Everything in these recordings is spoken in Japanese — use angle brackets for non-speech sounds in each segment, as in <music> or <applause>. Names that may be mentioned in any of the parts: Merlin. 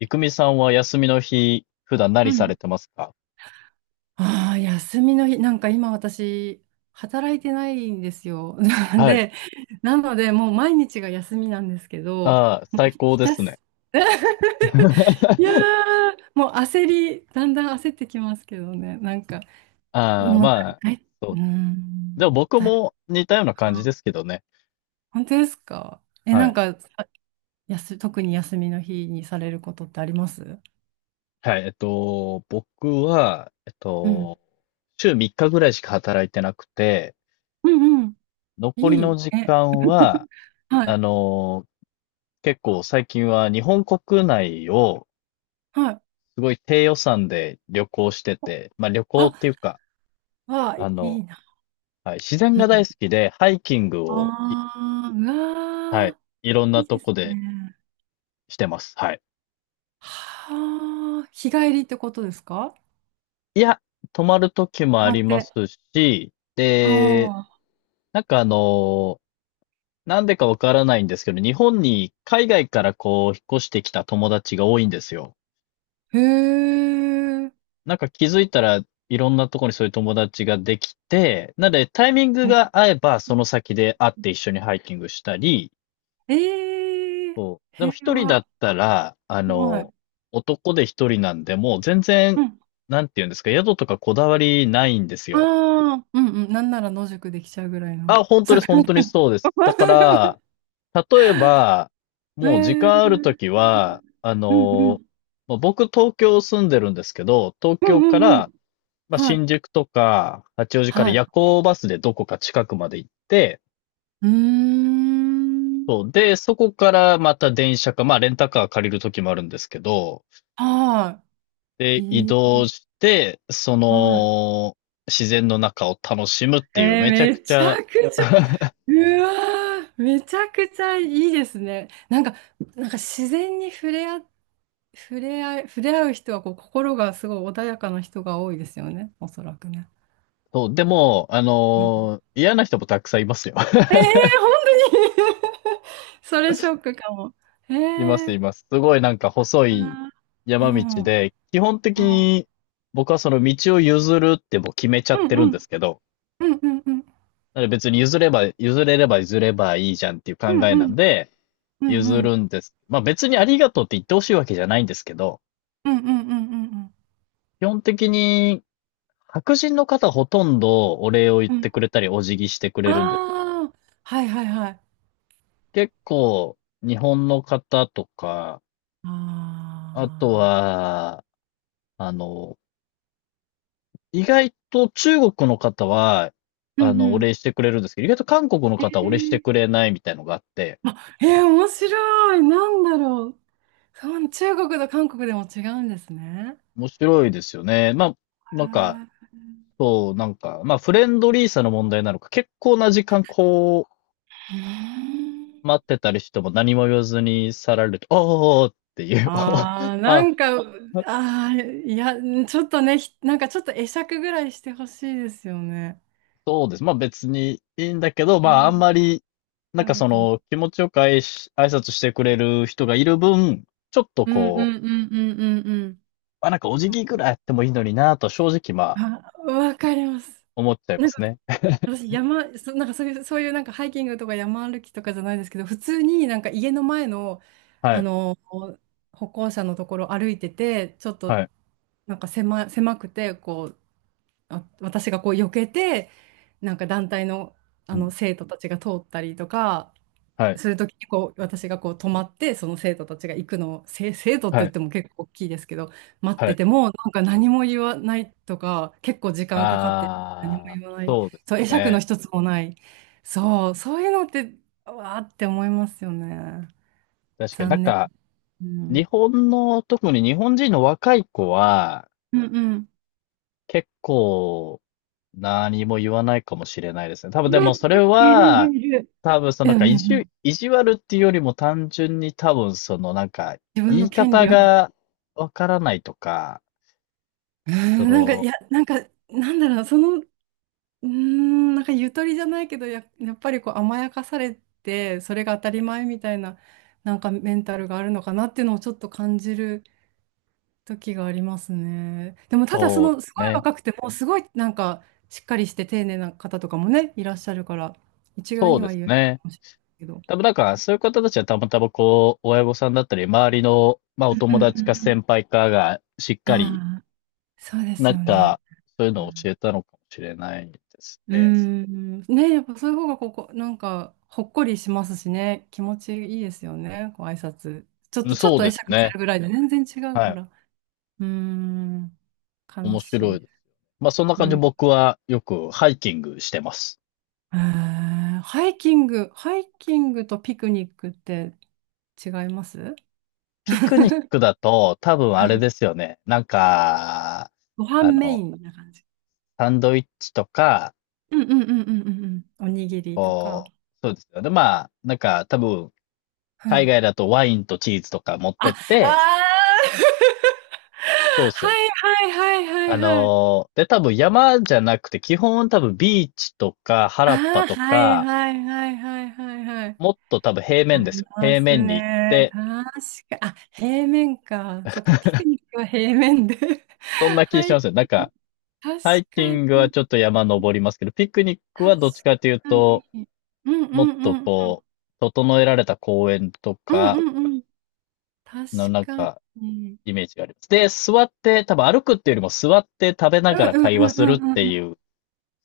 いくみさんは休みの日、普段う何されん。てますか？ああ、休みの日、なんか今私、働いてないんですよ。<laughs> はい。で、なので、もう毎日が休みなんですけど、ああ、もう最高ひでたすね。す、<laughs> いやー、<laughs> もう焦り、だんだん焦ってきますけどね、なんか、ああ、もう、まあ、だい、そうーう。でもん、僕だい、も似たような感じあ、ですけどね。本当ですか？え、はなんい。か、さやす、特に休みの日にされることってあります？はい。僕は、うん。週3日ぐらいしか働いてなくて、うんうん。残りいのい。時え、間は、<laughs> はあい。の、結構最近は日本国内をはい。すごい低予算で旅行してて、まあ旅行ってあ、いうか、わあ、いあの、いな。はい。自然うが大ん。好きで、ハイキングを、ああ、うはわい。あ、いろんいないとですこでね。してます。はい。はあ、日帰りってことですか？いや、泊まる時も泊あまりっますて。し、で、あなんかなんでかわからないんですけど、日本に海外からこう、引っ越してきた友達が多いんですよ。あ、へえ、なんか気づいたら、いろんなとこにそういう友達ができて、なのでタイミングが合えば、その先で会って一緒にハイキングしたり、ええ、そう。でも一平人だ和。ったら、はい。男で一人なんで、もう全う然、ん。なんて言うんですか、宿とかこだわりないんですあよ。あ、うんうん。なんなら野宿できちゃうぐらいの。あ、そこ。本当にそうです。だから、<laughs> 例えば、えもう時え、う間あるとんきは、うん。まあ僕東京住んでるんですけど、東う京んかうんうら、ん。まあ、はい。新宿とか八王子からはい。夜行バスでどこか近くまで行って、うーん。そう。で、そこからまた電車か、まあレンタカー借りるときもあるんですけど、はい。で、移いい。動して、そはい。の、自然の中を楽しむっえていう、ー、めちゃめくちちゃ ゃくちゃ、<laughs>、うわー、めちゃくちゃいいですね。なんか、自然に触れ合う人はこう心がすごい穏やかな人が多いですよね、おそらくね。そう、でも、うん。嫌な人もたくさんいますよ。えー、<laughs> 本当に。 <laughs> それショックかも。えいます、いー、ます。すごいなんか細あいー、う山道ん、で、基本的あに僕はその道を譲るってもう決めちゃー、っうてん、るうんでん、すけど、うん、うん、うん、だから別に譲れば、譲れれば譲ればいいじゃんっていう考うん、えなうんん、で、うん、譲うん、るんです。まあ別にありがとうって言ってほしいわけじゃないんですけど、うん、うん、うん、うん、基本的に白人の方ほとんどお礼を言っうん、てくれたり、お辞儀してくれあるんですけど、あー、はいはいはい、あ結構日本の方とか、あとあ、は、あの、意外と中国の方は、うんうおん。礼してくれるんですけど、意外と韓国の方はお礼してえくれないみたいのがあって、ー、面白い。なんだろう。そう、中国と韓国でも違うんですね。面白いですよね。まあ、なんか、あ、そう、なんか、まあ、フレンドリーさの問題なのか、結構な時間こうーう、ん、待ってたりしても何も言わずに去られると、おーっていう、ああ、<laughs> なあ、んか、ああ、いや、ちょっとね、なんかちょっと会釈ぐらいしてほしいですよね。そうです。まあ別にいいんだけど、うまああんん、まり、なんあかるそかも。の気持ちよく挨拶してくれる人がいる分、ちょっとうんうこんうんうんうんうん。う、あ、なんかお辞わ儀かぐらいやってもいいのになと正直まあわかります。思っちゃいまなんすかね。私山、そ、なんかそういうなんかハイキングとか山歩きとかじゃないですけど、普通になんか家の前の、はあい、の、歩行者のところ歩いてて、ちょっはとい、なんか狭くて、こう、あ、私がこう避けて、なんか団体の、うあん、の生徒たちが通ったりとか、はい、するときにこう私がこう止まってその生徒たちが行くのを生徒っては言っい、ても結構大きいですけど、待っはてい。てもなんか何も言わないとか結構時間かかって、何もああ、言わない。そうでそう、会す釈のね。一つもない。そう、そういうのって、わーって思いますよね。確かになん残念。かう日ん、本の、特に日本人の若い子はうんうん、結構何も言わないかもしれないですね。多分いでるいもるそれいは、るいる。多分そのうなんんうんかうん。意地悪っていうよりも単純に多分そのなんか自分言のい権方利を。うん。 がわからないとか、<laughs> そなんか、いの、や、なんか、なんだろう、その、うーん、なんかゆとりじゃないけど、やっぱりこう甘やかされて、それが当たり前みたいな、なんかメンタルがあるのかなっていうのをちょっと感じる時がありますね。でもただそそうでの、すすごいね。若くても、すごいなんかしっかりして丁寧な方とかもね、いらっしゃるから、一概そうにではす言えるかね。もしれないけど。多分なんかそういう方たちはたまたまこう、親御さんだったり、周りの、まあうおんう友んう達かんう先輩かがしっん。かり、ああ、そうですなんよね。かそういううのを教ん。えたのかもしれないですうーね。ん。ね、やっぱそういう方がここ、なんか、ほっこりしますしね。気持ちいいですよね。こう挨拶。ちょっうん、と、ちょっそうとで会す釈すね。るぐらいで全然違うかはい。ら。うーん。面悲し白いい。です。まあそんなう感じでん。僕はよくハイキングしてます。えー、ハイキング、ハイキングとピクニックって違います？ ピ <laughs> クニックだと多分うあれん。ですよね。なんか、ご飯あメの、インな感じ。サンドイッチとか、うんうんうんうんうんうん。おにぎりとか。こう、そうですよね。まあ、なんか多分う海ん。外だとワインとチーズとか持っあ、てあっあー。 <laughs> て、そうですはよね。いはいはいはいはい。で多分山じゃなくて基本多分ビーチとか原っあぱあ、とはいか、はいはいはいはいはい。もっと多分平あ面ですりよね。ま平す面に行っね。て、確か、あ、平面か。そっか、ピクニックは平面で。<laughs> そんな気はしい。ますよ。なんか、確ハイキかングはに、ちょっと山登りますけど、ピクニック確はどっちかというかと、に。うんもっうとんうん。こう、整えられた公園とうんかうんうん。確のなんかか、に。イメージがあります。で、座って、多分歩くっていうよりも座って食べなうんがらうん会話うんうするっんうんてうん。いう、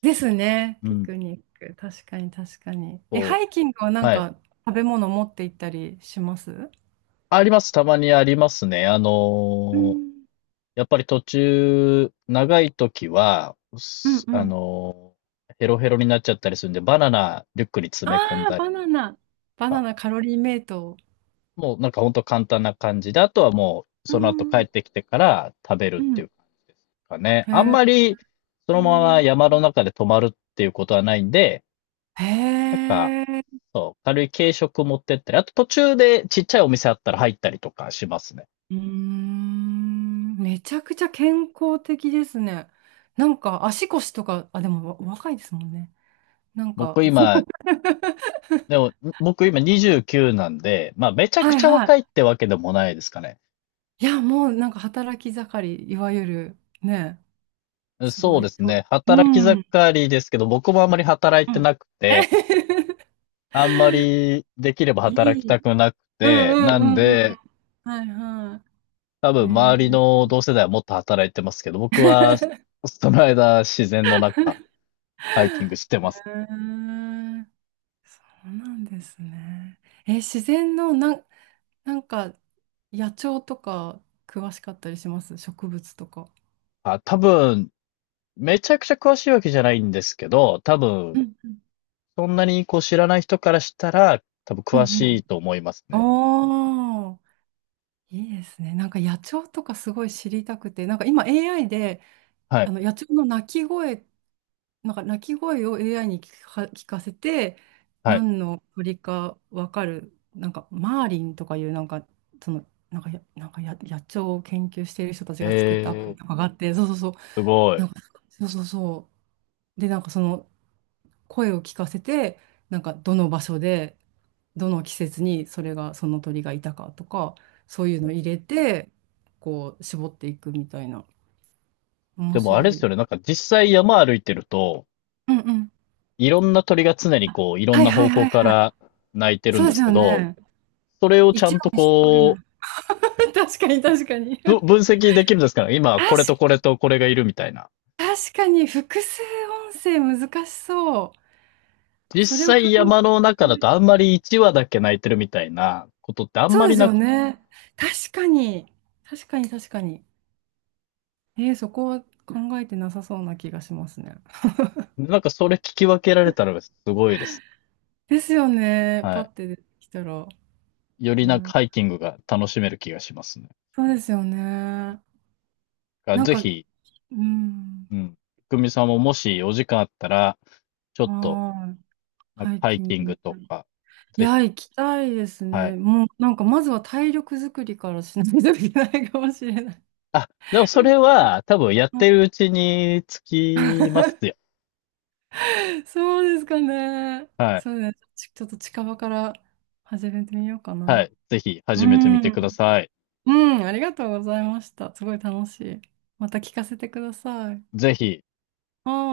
ですね。うピん、クニック。確かに確かに。え、ハこイキングはなう、んはい。か食べ物持って行ったりします？あります。たまにありますね。うんやっぱり途中、長い時は、うんすうあん。のーヘロヘロになっちゃったりするんで、バナナリュックに詰めあ込んあ、だバりとナナ。バナか、ナカロリーメイト。もうなんかほんと簡単な感じで、あとはもううその後帰ん。うってきてから食べるってん。いうかね。へあんえ。まりそうのまん。ま山の中で泊まるっていうことはないんで、なんか、へえ。そう、軽い軽食持ってったり、あと途中でちっちゃいお店あったら入ったりとかしますね。うーん。めちゃくちゃ健康的ですね。なんか足腰とか、あ、でも若いですもんね。なん僕か。今、でも、<laughs> 僕今29なんで、まあめちゃくはいちゃは若い。いってわけでもないですかね。いや、もうなんか働き盛り、いわゆる、ね、すそごうい。ですそう、ね。う働き盛ん。うりですけど、僕もあんまり働いてん。なくて、<laughs> あんまりできればい働きたい。くなくうんて、なんうんうんうん。で、はいは多い。分え周りー、の同世代はもっと働いてますけど、僕 <laughs> はその間自然の中ハイキングしてえます。ー、そうなんですね。えー、自然のなん、なんか野鳥とか詳しかったりします？植物とか。あ、多分めちゃくちゃ詳しいわけじゃないんですけど、多う分んうんそんなにこう知らない人からしたら多分うん詳うしいん。と思いますね。おー、いいですね。なんか野鳥とかすごい知りたくて、なんか今 AI ではあい。の野鳥の鳴き声を AI に聞かせて、はい。何の鳥か分かる、なんかマーリンとかいう、なんか、その、なんかや、なんかや、野鳥を研究している人たちえが作ったアプリー、とかがあって、そうそうそう、すごい。なんか、そうそうそう。で、なんかその声を聞かせて、なんかどの場所で、どの季節にそれが、その鳥がいたかとか、そういうの入れて、こう、絞っていくみたいな。面でもあれで白すい。よね、なんか実際山歩いてると、うんうん。いろんな鳥が常にこういろんはいなは方いは向いかはい。ら鳴いてるそんうでですすけよど、ね。それをちゃ一ん話とに絞れなこうい。<laughs> 確かに確かに。確分析できるんですから、今これとこれとこれがいるみたいな。確かに複数音声難しそう。実それを考際山の中だえ、とあんまり1話だけ泣いてるみたいなことってあんまそうでりすなよく、ね。確かに。確かに確かに。えー、そこは考えてなさそうな気がしますね。なんかそれ聞き分けられたらすごいですですよね。ね。はパッい。て出てきたら。よえりなんかー、ハイキングが楽しめる気がしますね。そうですよね。なんぜか、ひ、うん。うん。くみさんももしお時間あったら、ちょっと、はーい。なんかハイハイキンキンググね。とか、いぜひ、や、行きたいですはね。い。もう、なんか、まずは体力作りからしないといけないかもしれない。あ、でもそれは多分やってるう <laughs> ちにつきますあ、よ。そうですかね。はい。そうね。ちょっと近場から始めてみようかはな。い。ぜひう始めてみん。てください。うん、ありがとうございました。すごい楽しい。また聞かせてください。ぜひ。